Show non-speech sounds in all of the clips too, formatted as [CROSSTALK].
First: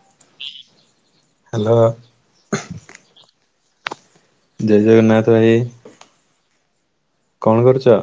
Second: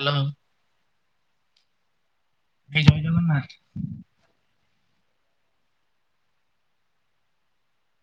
Hello ହଁ। Hello. ହେ ଜୟ ଜଗନ୍ନାଥ। ଜୟ ଜଗନ୍ନାଥ ଭାଇ କଣ କରୁଛ?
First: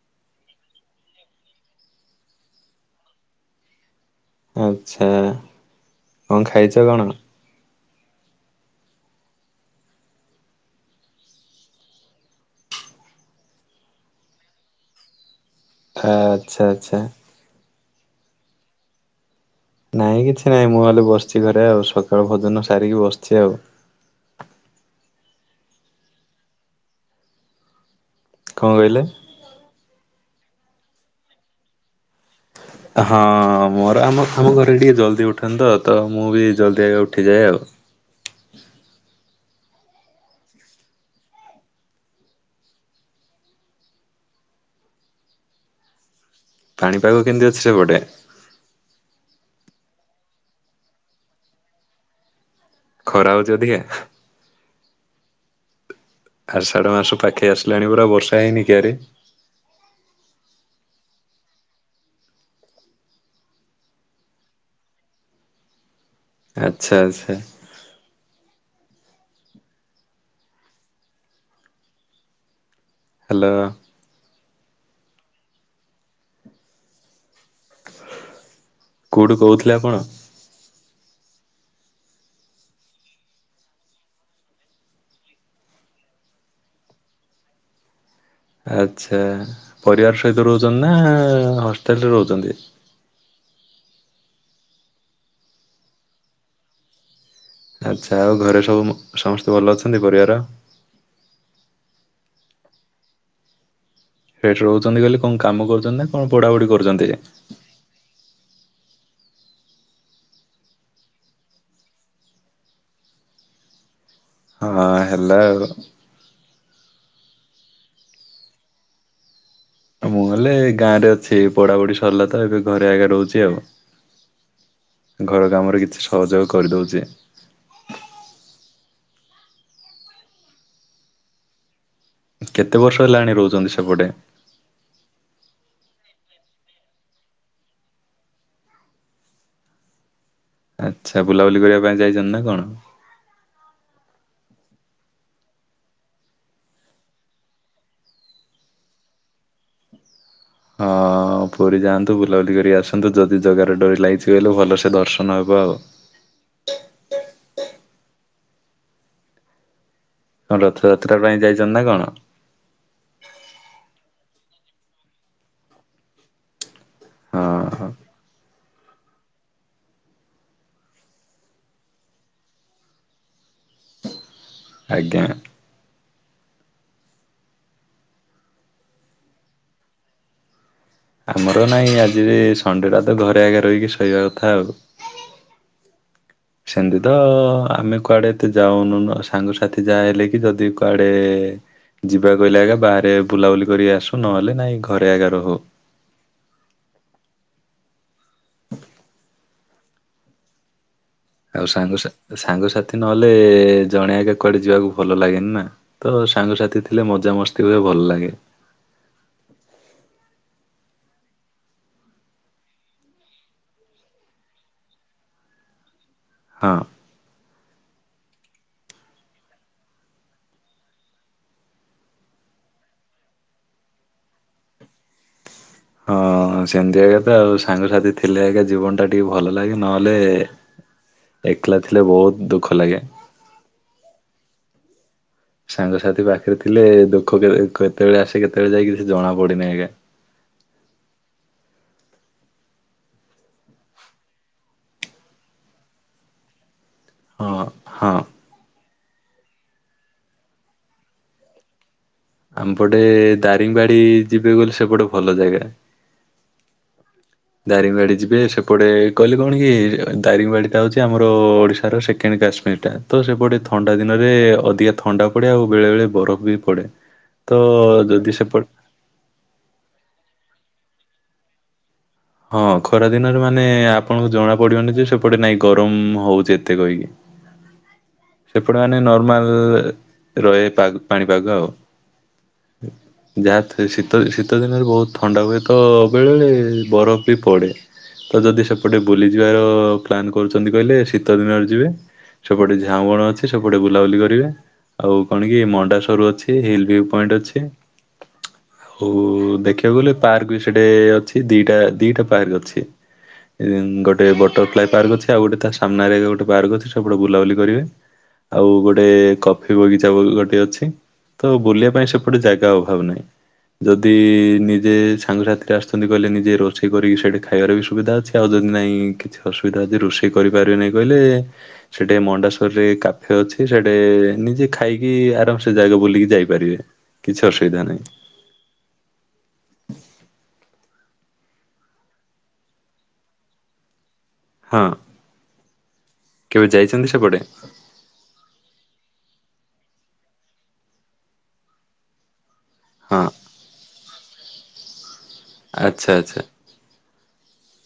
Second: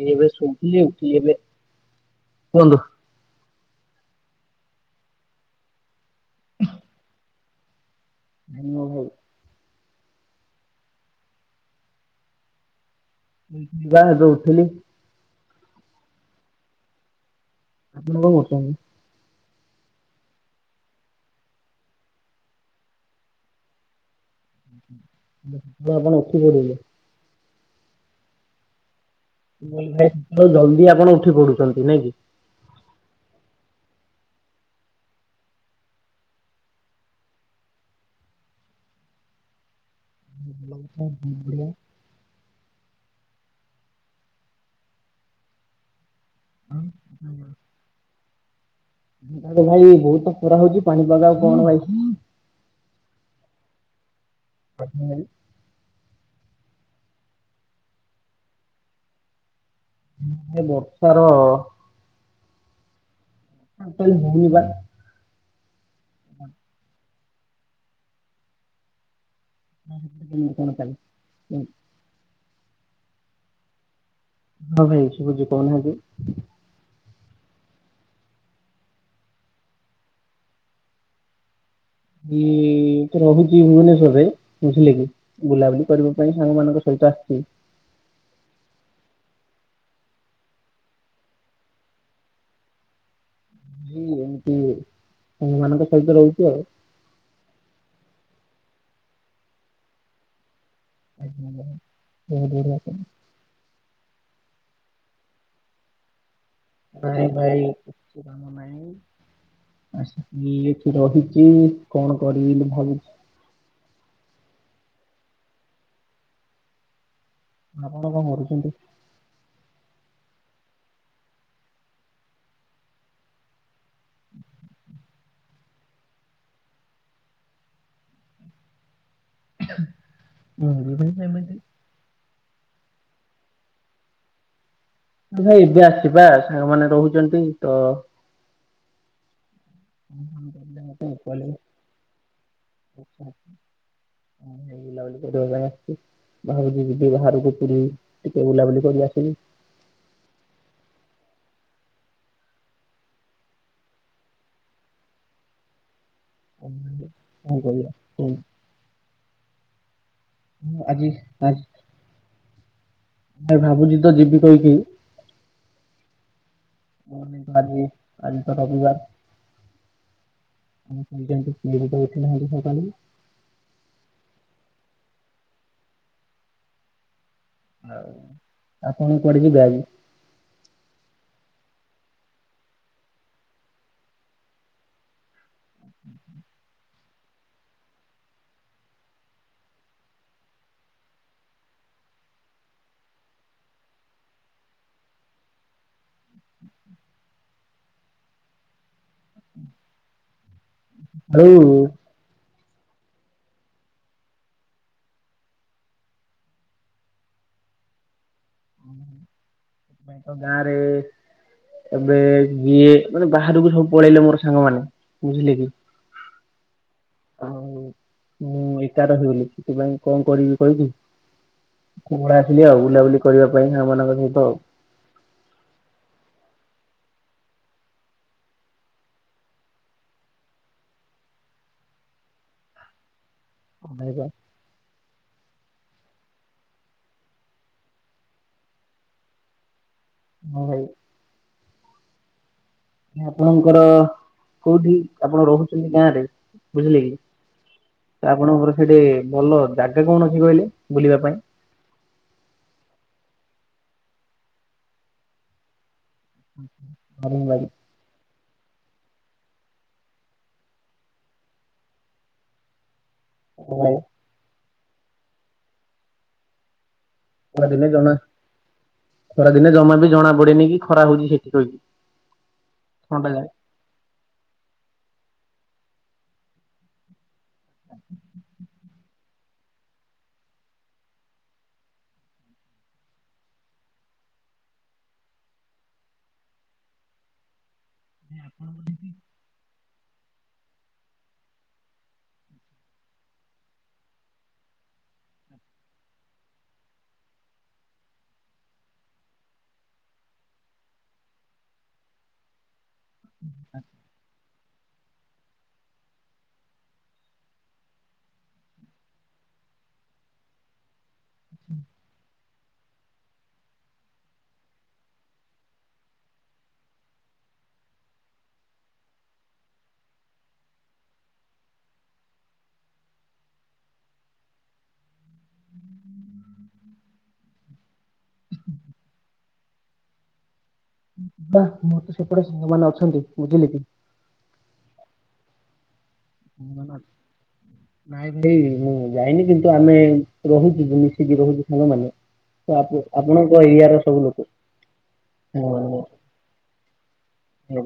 ଏଇ ଏବେ ଶୋଇଥିଲି ଆଉ ଉଠିଲି ଏବେ କୁହନ୍ତୁ। ଆଚ୍ଛା କଣ ଖାଇଛ କଣ? ହୁଁ ହୋଉ ଇବା ଏବେ ଉଠିଲି। ଆଚ୍ଛା ଆଚ୍ଛା। ଆପଣ କଣ କରୁଛନ୍ତି? ନାଇଁ କିଛି ନାଇଁ ମୁଁ ହେଲେ ବସିଛି ଘରେ ଆଉ ସକାଳ ଭଜନ ସାରିକି ବସିଛି ଆଉ। ସେ ଆପଣ ଉଠି ପଡ଼ିଲେ। କଣ କହିଲେ। ଜଲଦି ଆପଣ ଉଠି ପଡୁଛନ୍ତି ନାଇଁ କି। [INAUDIBLE] ହଁ ମୋର ଆମ ଆମ ଘରେ ଟିକେ ଜଲଦି ଉଠନ୍ତ ତ ମୁଁ ବି ଜଲ୍ଦି ଆଗେ ଉଠିଯାଏ ଆଉ [INAUDIBLE] [INAUDIBLE] ପାଣିପାଗ କେମିତି ଅଛି ସେପଟେ ତ ଭାଇ ବହୁତ ଖରା ହଉଛି ପାଣି ପାଗ ଆଉ କଣ ଭାଇ ଖରା ହଉଛି ଅଧିକା। [UNINTELLIGIBLE] ଆଷଢ଼ ମାସ ପାଖେଇ ଆସିଲାଣି ପୁରା ବର୍ଷା ହେଇନି କି ଆାରେ। ବର୍ଷାର [UNINTELLIGIBLE] ଆଚ୍ଛା ଆଚ୍ଛା। [UNINTELLIGIBLE] ହ୍ୟାଲୋ। ହଁ ଭାଇ ଶୁଭୁଛି କହୁନାହାନ୍ତି। କୋଉଠୁ କହୁଥିଲେ ଆପଣ? ଇ ଏଇଠି ରହୁଛି ଭୁବନେଶ୍ୱରରେ ବୁଝିଲେ କି ବୁଲାବୁଲି କରିବା ପାଇଁ ସାଙ୍ଗ ମାନଙ୍କ ସହିତ ଆସିଛି। [INAUDIBLE] ଆଚ୍ଛା ପରିବାର ସହିତ ରହୁଛନ୍ତି ନା ହଷ୍ଟେଲ୍ରେ ରହୁଛନ୍ତି। [INAUDIBLE] ଏମିତି ସାଙ୍ଗମାନଙ୍କ ସହିତ ରହୁଛି ଆଉ। ଆଚ୍ଛା ଆଉ ଘରେ ସବୁ ସମସ୍ତେ ଭଲ ଅଛନ୍ତି ପରିବାର। ଆଜ୍ଞା ଭାଇ ବହୁତ ବଢିଆ ଅଛନ୍ତି। ସେଠି ରହୁଛନ୍ତି କହିଲେ କଣ କାମ କରୁଛନ୍ତି ନା କଣ? ପଢାପଢି କରୁଛନ୍ତି? ଭାଇ ଭାଇ କିଛି କାମ ନାହିଁ। ଆସିଥିଲି ଏଠି ରହିଛିି କଣ କରିବି ବୋଲି ଭାବୁଛି। ହଁ ହ୍ୟାଲୋ। ଆପଣ କଣ କରୁଛନ୍ତି। ମୁଁ ଗଲେ ଏ ଗାଁ ରେ ଅଛି ପଢାପଢି ସରିଲା ତ ଏବେ ଘରେ ଏଗା ରହୁଛି ଆଉ। ଘର କାମରେ କିଛି ସହଯୋଗ କରିଦଉଛି। ମୁଁ ବି ଭାଇ ସେମିତି କେତେ ବର୍ଷ ହେଲାଣି ରହୁଛନ୍ତି ସେପଟେ? ଭାଇ ଏବେ ଆସିଚି ପା ସାଙ୍ଗ ମାନେ ରହୁଚନ୍ତି। ତ [UNINTELLIGIBLE] ଆଚ୍ଛା କହିଲେ ବୁଲାବୁଲି କରିବା ପାଇଁ ଯାଇଚନ୍ତି ନା କଣ? ହଁ ଭାଇ ବୁଲାବୁଲି କରିବାପାଇଁ ଆସିଛି। ଭାବୁଚି ଯିବି ବାହାରକୁ ପୁରୀ ଟିକେ ବୁଲାବୁଲି କରି ଆସିବି। ହଁ। ହଁ ପୁରୀ ଯାଆନ୍ତୁ ବୁଲାବୁଲି କରି ଆସନ୍ତୁ ଯଦି ଜଗାର ଡୋରି ଲାଗିଛି ବଲେ ଭଲସେ ଦର୍ଶନ ହବ ଆଉ। ହଁ ହଁ କରିବା [UNINTELLIGIBLE] କଣ ଆଜି ରଥଯାତ୍ରା ପାଇଁ ଯାଇଚନ୍ତି ନା କଣ? ନାଇଁ ଭାବୁଚି ତ ଯିବି କହିକି। ହଁ [UNINTELLIGIBLE] ଆଜି ହଁ ଆଜି ତ ରବିବାର। [UNINTELLIGIBLE] ଉଠିଲା ବେଳୁ ସକାଳୁ ଆଜ୍ଞା। ଆଉ ଆପଣ କୁଆଡେ ଯିବେ ଆଜି? ଆମର ନାଇଁ ଆଜି ଯେ ସଣ୍ଡେଟା ତ ଘରେ ଏକା ରହିକି ଶୋଇବା କଥା ଆଉ। ସେମିତି ତ ଆମେ କୁଆଡେ ଏତେ ଯାଉନୁ ନା। ସାଙ୍ଗସାଥି ଯାହା ହେଲେ କି ଯଦି କୁଆଡେ ଯିବା କହିଲେ ଏଗା ବାହାରେ ବୁଲାବୁଲି କରିକି ଆସୁ। ନହେଲେ ନାଇଁ ଘରେ ଏକା ରହୁ। [INAUDIBLE] ଆଉ ସାଙ୍ଗ ସା ଏ ସାଙ୍ଗ ସାଥି ନହେଲେ ଜଣେ ଏକା କୁଆଡେ ଯିବାକୁ ଭଲ ଲାଗେନି ନା ତ ସାଙ୍ଗସାଥି ଥିଲେ ମଜାମସ୍ତି ହୁଏ। ତ ଭଲ ଲାଗେ। [UNINTELLIGIBLE] ତ ଗାଁରେ ଏବେ ଇଏ ମାନେ ବାହାରକୁ ସବୁ ପଳେଇଲେ ମୋର ସାଙ୍ଗମାନେ ବୁଝିଲେ କି। ହଁ। ଆଉ ମୁଁ ଏକା ରହିଗଲି ସେଥିପାଇଁ କଣ କରିବି କହିବି କୁହୁଳା ଆସିଲି ଆଉ ବୁଲାବୁଲି କରିବା ପାଇଁ ସାଙ୍ଗ ମାନଙ୍କ ସହିତ ଆଉ। ହଁ। ହଁ ସେମିତି ଏକା ତ ଆଉ ସାଙ୍ଗସାଥି ଥିଲେ ଏକା ଜୀବନ ଟା ଟିକେ ଭଲ ଲାଗେ। ନହେଲେ ଏକଲା ଥିଲେ ବହୁତ ଦୁଃଖ ଲାଗେ। [UNINTELLIGIBLE] ସାଙ୍ଗସାଥି ପାଖରେ ଥିଲେ ଦୁଃଖ କେ-କେତେବେଳେ ଆସେ କେତେବେଳେ ଯାଏ କିଛି ଜଣା ପଡିନି ଆଜ୍ଞା। ହଁ ଭାଇ। ଆପଣଙ୍କର କୋଉଠି ଆପଣ ରହୁଚନ୍ତି ଗାଁରେ? ବୁଝିଲେ କି ହଁ ହଁ ଏ ଆପଣଙ୍କର ଘର ସେଠି ଭଲ ଜାଗା କଣ ଅଛି କହିଲେ ବୁଲିବା ପାଇଁ? ଆମ ପଟେ ଦାରିଙ୍ଗବାଡି ଯିବେ ବଲେ ସେପଟ ଭଲ ଜାଗା। ହଁ ଭାଇ, ଦାରିଙ୍ଗବାଡ଼ି ଯିବେ। ସେ ସେପଟେ ଏ କହିଲେ କଣ କି ଦାରିଙ୍ଗବାଡ଼ିଟା ହଉଚି ଆମର ଓଡ଼ିଶାର ସେକେଣ୍ଡ କାଶ୍ମୀରଟା। ତ ସେପଟେ ହଁ ଭାଇ, ଥଣ୍ଡା ଦିନରେ ଅଧିକା ଥଣ୍ଡା ପଡ଼େ ଆଉ ବେଳେବେଳେ ବରଫ ବି ପଡ଼େ। ତ ଖରା ଦିନେ ଜମା, ଯଦି ସେପଟ ଖରା ଦିନେ ଜମା ବି ଜଣା ପଡେନି କି ଖରା ହଉଚି ସେଠି କହିକି। ହଁ ଖରା ଦିନରେ ମାନେ ଆପଣଙ୍କୁ ଜଣା ପଡିବନି ଯେ ସେପଟେ ନାଇଁ ଗରମ ହଉଚି ଏତେ କହିକି। ସେପଟେ ମାନେ ନର୍ମାଲ ରହେ ପା ପାଣିପାଗ ଆଉ। ଯାହା ଥ-ଶୀତ ଶୀତ ଦିନରେ ବହୁତ ଥଣ୍ଡା ହୁଏ ତ। ବେଳେ ବଳେ ବରଫ ବି ପଡ଼େ। ତ ଯଦି ସେପଟେ ବୁଲିଯିବାର ପ୍ଲାନ୍ କରୁଛନ୍ତି କହିଲେ ଶୀତ ଦିନରେ ଯିବେ। ସେପଟେ ଝାଉଁ ବଣ ଅଛି ସେପଟେ ବୁଲାବୁଲି କରିବେ। ଆଉ କଣ କି ମଣ୍ଡା ସରୁ ଅଛି। ହିଲ୍ ଭିୟୁ ପଏଣ୍ଟ ଅଛି। ଆଉ ଦେଖିବାକୁ ଗଲେ ପାର୍କ ବି ସେଠି ଅଛି ଦି ା ଦିଟା ପାର୍କ ଅଛି ଗୋଟେ ବଟ ପାର୍କ ଅ ଆଉ ଗୋଟେ ତା ସାମ୍ନାରେ ଗୋଟେ ପାର୍କ ଅଛି ସେପଟେ ବୁଲାୁଲି କରିବେ। ଆଉ ଗୋଟେ କଫି ବଗିଚା ଗୋଟେ ଅଛି, ତ ବୁଲିବା ପାଇଁ ସେପଟେ ଜାଗା ଅଭାବ ନାହିଁ, ଯଦି ନିଜେ ସାଙ୍ଗସାଥିରେ ଆସୁଛନ୍ତି କହିଲେ ନିଜେ ରୋଷେଇ କରିକି ସେଇଠି ଖାଇବାର ବି ସୁବିଧା ଅଛି ଆଉ ଯଦି ନାଇଁ କିଛି ଅସୁବିଧା ଅଛି ରୋଷେଇ କରିପାରିବେ ନାହିଁ କହିଲେ ସେଠେ ମଣ୍ଡାସ୍ୱରରେ କାଫେ ଅଛି ସେଠେ ନିଜେ ଖାଇକି ଆରାମ ସେ ଜାଗା ବୁଲିକି ଯାଇପାରିବେ। କିଛି ଅସୁବିଧା ନାହିଁ। ମୁଁର ତ ସେପଟେ ସାଙ୍ଗମାନୋନେ ଅଛନ୍ତି ବୁଝିଲି କି [UNINTELLIGIBLE] ହଁ କେବେ ମୁ ଯାଇଛନ୍ତି ସେପଟେ? ନାଇଁାଇ ମୁଁ [INAUDIBLE] ଯାଇନି କିନ୍ତୁ ଆମେ ରହୁଛୁ ମିଶିକି ରହୁଛୁ ସାଙ୍ଗମାନୋ ହଁ ଆପଣଙ୍କ ଏରିଆ ର ସବୁ ଲୋକ ଆଚ୍ଛା ଆଚ୍ଛା ହୁଁ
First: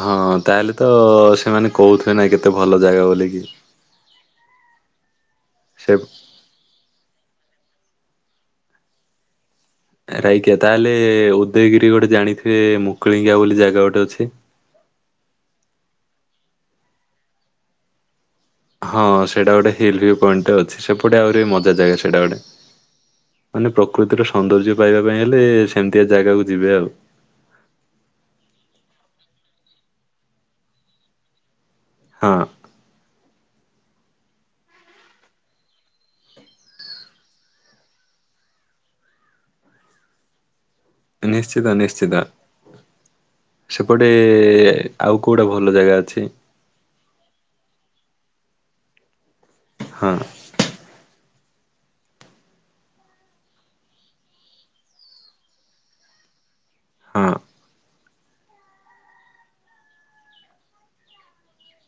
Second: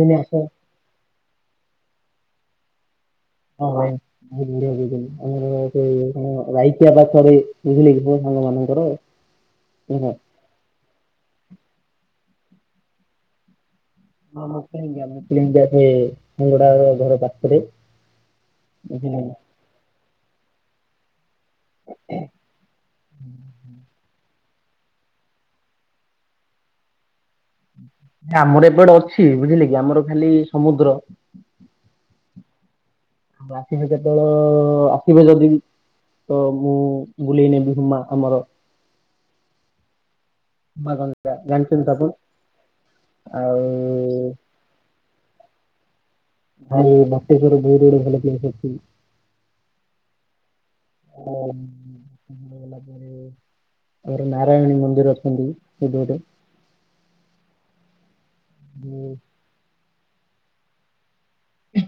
ହଁ ତାହେଲେ ତ ସେମାନେ କହୁଥିବେ ନାଇ କେତେ ଭଲ ଜାଗା ବୋଲି। ହଁମାଇ [UNINTELLIGIBLE] ସେ ବୁଝିଲେ କି ସାଙ୍ଗ ମାନଙ୍କର ସାଙ୍ଗଟା ରାଇକିଆ ତାହେଲେ ଉଦୟଗିରି ଗୋଟେ ଜାଣିଥିବେ ମୁକୁଳିଙ୍ଗିଆ ବୋଲି ଜାଗା ଗୋଟେ ଅଛି। ହଁ ମୁ ମୁମଆ ସେ ମୁଗୁଡା ଘର ପାଖରେ [UNINTELLIGIBLE] ହଁ ବୁଝିଲେ କି ସେଟା ଗୋଟେ ହିଲ୍ ଭ ପଏଣ୍ଟ ଅଛି ସେପଟେ ଆଉ ମଜା ଜାଗା ସେଇଟା ଗୋଟେ ମାନେ ପ୍ରକୃତିର ସୌନ୍ଦର୍ଯ୍ୟ ପାଇବା ପାଇଁ ହେଲେ ସେମିତିଆ ଜାଗାକୁ ଯିବେ ଆଉ। ଆମର ଏବଟେ ଅଛି ବୁଝିଲେ କି ଆମର ଖାଲି ସମୁଦ୍ର ହଁ ଆସିବେ କେତେବେଳ ଆସିବେ ଯଦି ତ ମୁଁ ବୁଲେଇ ନେବି ହୁମା ଆମର। ହୁମା ଗଞ୍ଜା ନିଶ୍ଚିତ ଜାଣିଛନ୍ତି ତ ଆପଣ ନିଶ୍ଚିତ ଆଉ ସେପଟେ ଆଉ କୋଉଟା ଭଲ ଜାଗା ଅଛି? [UNINTELLIGIBLE] [INAUDIBLE] ହଁ [INAUDIBLE] ଆର ନାରାୟଣୀ ମନ୍ଦିର ଅଛନ୍ତି [INAUDIBLE] ହଁ ହୁଁ [INAUDIBLE]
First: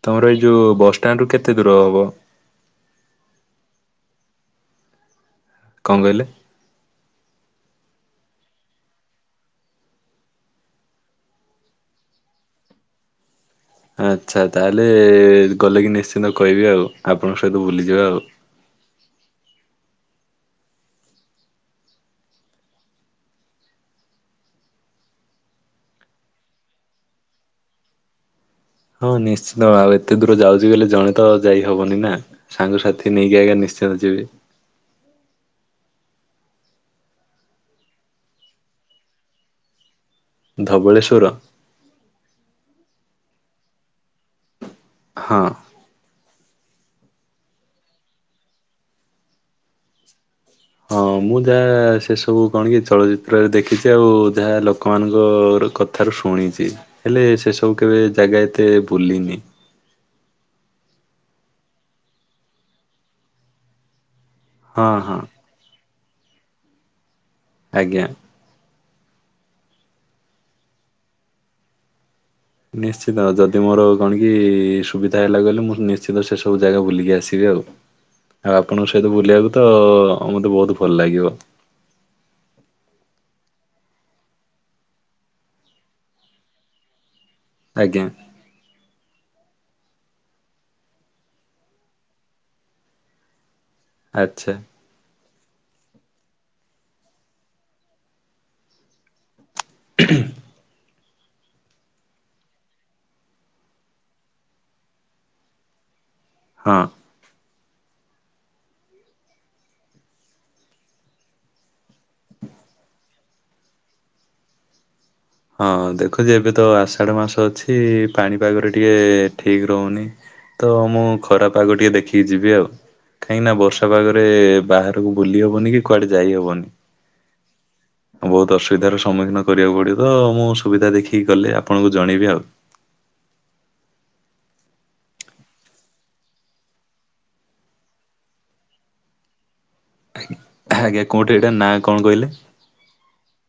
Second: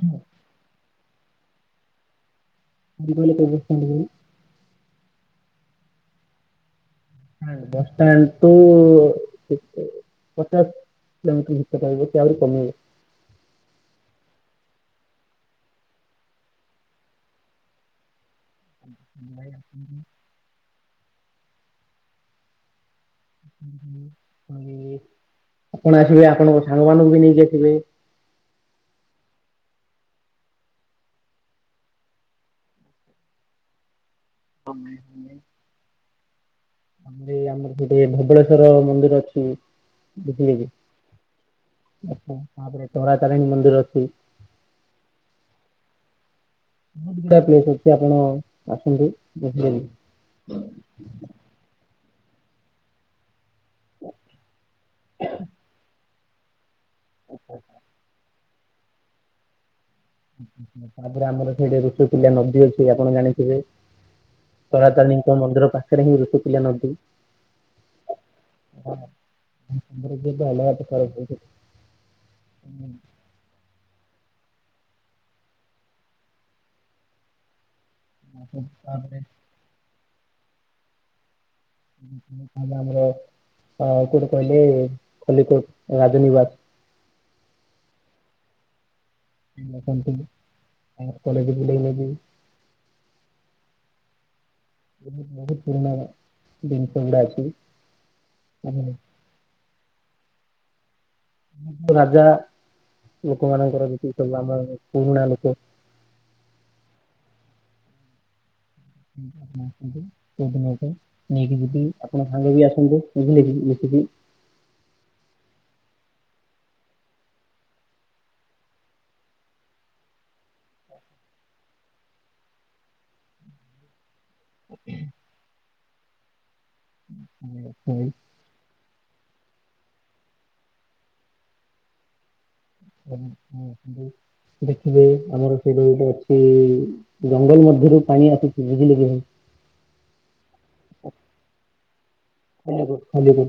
ତମର ଏଇ ଯୋଉ ବସଷ୍ଟାଣ୍ଡରୁ କେତେ ଦୁର ହେବ? [INAUDIBLE] କଣ କହିଲେ? ବସଷ୍ଟାଣ୍ଡଠୁ କେତେ ପଚାଶ [INAUDIBLE] କମିବ [UNINTELLIGIBLE] ଆଚ୍ଛା ତାହେଲେ ଗଲେ କି ନିଶ୍ଚିତ କହିବି ଆଉ, ଆପଣଙ୍କ ସହିତ ଭୁଲିଯିବା ଆଉ ଭାଇ [INAUDIBLE] ହ ହଁ ହ [INAUDIBLE] ଆପଣ ଆସିବେ ଆପଣଙ୍କ ସାଙ୍ଗମାନଙ୍କୁ ବି ନେଇକି ଆସିବେ ହଁ ନିଶ୍ଚିତ ଆଉ ଏତେ ଦୂର ଯାଉଛି ଗଲେ ଜଣେ ତ ଯାଇହବନି ନା ସାଙ୍ଗସାଥି ନେଇକି ଆଜ୍ଞା ନିଶ୍ଚିତ ନିଶ୍ଚିତ ଯିବି ହମ ହ [INAUDIBLE] ଆମର ଏଇ ଆମର ସେଠି ଧବଳେଶ୍ୱର ମନ୍ଦିର ଅଛି ଦେଖିଲେ କୀ ଧବଳେଶ୍ଵର ଆଚ୍ଛା ତାପରେ ତାରାତାରିଣୀ ମନ୍ଦିର ଅଛି ହଁ। ବହୁତଗୁଡ଼ା ପ୍ଲେସ୍ ଅଛି। ଆପଣ ଆସନ୍ତୁ, ଦେଖିଦେବି। ହଁ, ମୁଁ ଯାଆ-ଆ, ସେ ସବୁ କଣ କି ଚଳଚ୍ଚିତ୍ରରେ ଦେଖ୍ ଦେଖିଛି। ଆଉ ଯାହା ଲୋକମାନଙ୍କ ଅ-ର କଥାରୁ ଶୁଣିଛି। ହେଲେ ସେସବୁ କେବେ ଯାଗା ଏତେ ବୁଲିନି। ତା-ତାପରେ ଆମର ସେଇଠି ଋଷିକୂଲ୍ୟା ନଦୀ ଅଛି, ଆପଣ ଜାଣିଥିବେ। ହଁ ହଁ ତାରାତାରିଣୀଙ୍କ ମନ୍ଦିର ପାଖରେ ହିଁ ଋଷିକୁଲ୍ୟା ନଦୀ। ଆଜ୍ଞା। [INAUDIBLE] ନିଶ୍ଚିତ ଯଦି ମୋର କଣ କି-ଇ ଇ ସୁବିଧା ହେଲା ଗଲେ। ମୁଁ ନିଶ୍ଚିିତ ସେସବୁ ଯାଗା ବୁଲିକି ଆସିବି ଆଉ। ଆଉ ଆପଣଙ୍କ ସହିତ, ତାପରେ ବୁଲିବାକୁ ତ ମତେ ବହୁତ ଭଲ ଲାଗିବ। ହୁଁ ହୁଁ ଆମେ ଆମର ହଁ କୋଉଠି କହିଲେ? ଏ ଖଲିକୋଟ ରାଜନୀବାସ। ଆଜ୍ଞା। ଆସନ୍ତୁ। ଆମର କଲେଜ ବୁଲେଇନେବି। ଆଚ୍ଛା। ବହୁତ ବହୁତ ପୁରୁଣା ଜିନିଷ ଗୁଡା ଅଛି। [UNINTELLIGIBLE] [INAUDIBLE] ରାଜା। ଲୋକମାନଙ୍କର ବିକ୍ରି କରିଲା। ଆମର ପୁରୁଣା ଲୋକ। ହଁ। ଆପଣ ଆସନ୍ତୁ କିଛିଦିନ ପାଇଁ ନେଇକି ଯିବି। ଆପଣ ସାଙ୍ଗ ବି ଆସନ୍ତୁ ବୁଝିଲେ କି? ଇଏସେ ହୁଁ। [INAUDIBLE] ହଁ, ଦେଖୁଛି ଏବେ ତ ଆଷାଢ ମାସ ଅଛି। ପାଣିପାଗରେ ଟିକେ ଠିକ୍ ରହୁନି। ତ ମୁଁ ଖରାପାଗ ଟିକେ ଦେଖିକି ଯିବି ଆଉ। କାହିଁକି ନା ବର୍ଷା ପାଗରେ ଏବେ ବାହରକୁ ବୁଲି ହବନି, କି କୁଆଡେ ଯାଇହବନି? ବହୁତ ଅସୁବିଧାର ସମ୍ମୁଖୀନ କରିବାକୁ ପଡିବ। ତ, ମୁଁ ସୁବିଧା ଦେଖିକି ଗଲେ। ଆପଣଙ୍କୁ ଜଣେଇବି ଆଉ। ହଁ ହଁ [UNINTELLIGIBLE] ଦେଖିବେ, ଆମର ସେଇଟା ଗୋଟେ ଅଛି-ଇ। ଜଙ୍ଗଲ ମଧ୍ୟରୁ ପାଣି ଆସୁଛି। ବୁଝିଲେ କି ଆଜ୍ଞା, କୋଉଁଠି ଏଇଟା ନାଁ କଣ କହିଲେ?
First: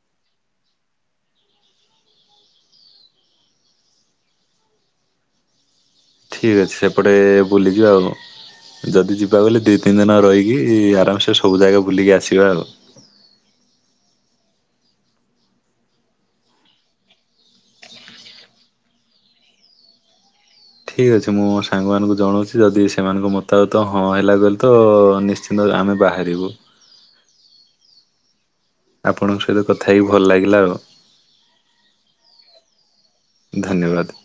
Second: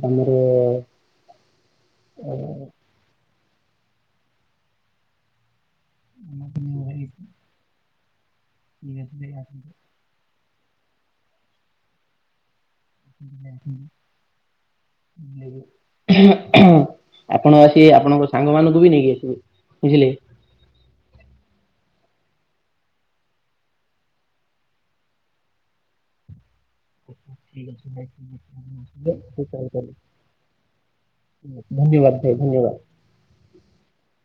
ଆମର-ଅ-ଅ ଠିକ୍ ଅଛି। ସେପଟେ ବୁଲିଯିବା ଆଉଁ। ଯଦି ଯିବା ବଲେ, ଦି ତିନି ଦିନ ରହିକି। ଆରାମସେ ସବୁ ଜାଗା ବୁଲିକି ଆସିବା ଆଉ। [INAUDIBLE] ଆପଣ ଆସି, ଆପଣଙ୍କ ସାଙ୍ଗ ମାନଙ୍କୁ ବି ନେଇକି ଆସିବେ। ବୁଝିଲେ? ଠିକ୍ ଅଛି। ମୁଁ ସାଙ୍ଗମାନଙ୍କୁ ଜଣଉଛି। ଯଦି ସେମାନଙ୍କ ମତାବତ ହଁ ହେଲା ବୋଲି ତ ନିଶ୍ଚିନ୍ତ। ତ ଆମେ ବାହାରିବୁ। ଠିକ୍ ଅଛି ଭାଇ ଆପଣଙ୍କ ସହିତ ତେବେ। କଥା ହେଇକି ଭଲ ଲାଗିଲା ଆଉ ଧନ୍ୟବାଦ ଭାଇ ଧନ୍ୟବାଦ। ଧନ୍ୟବାଦ।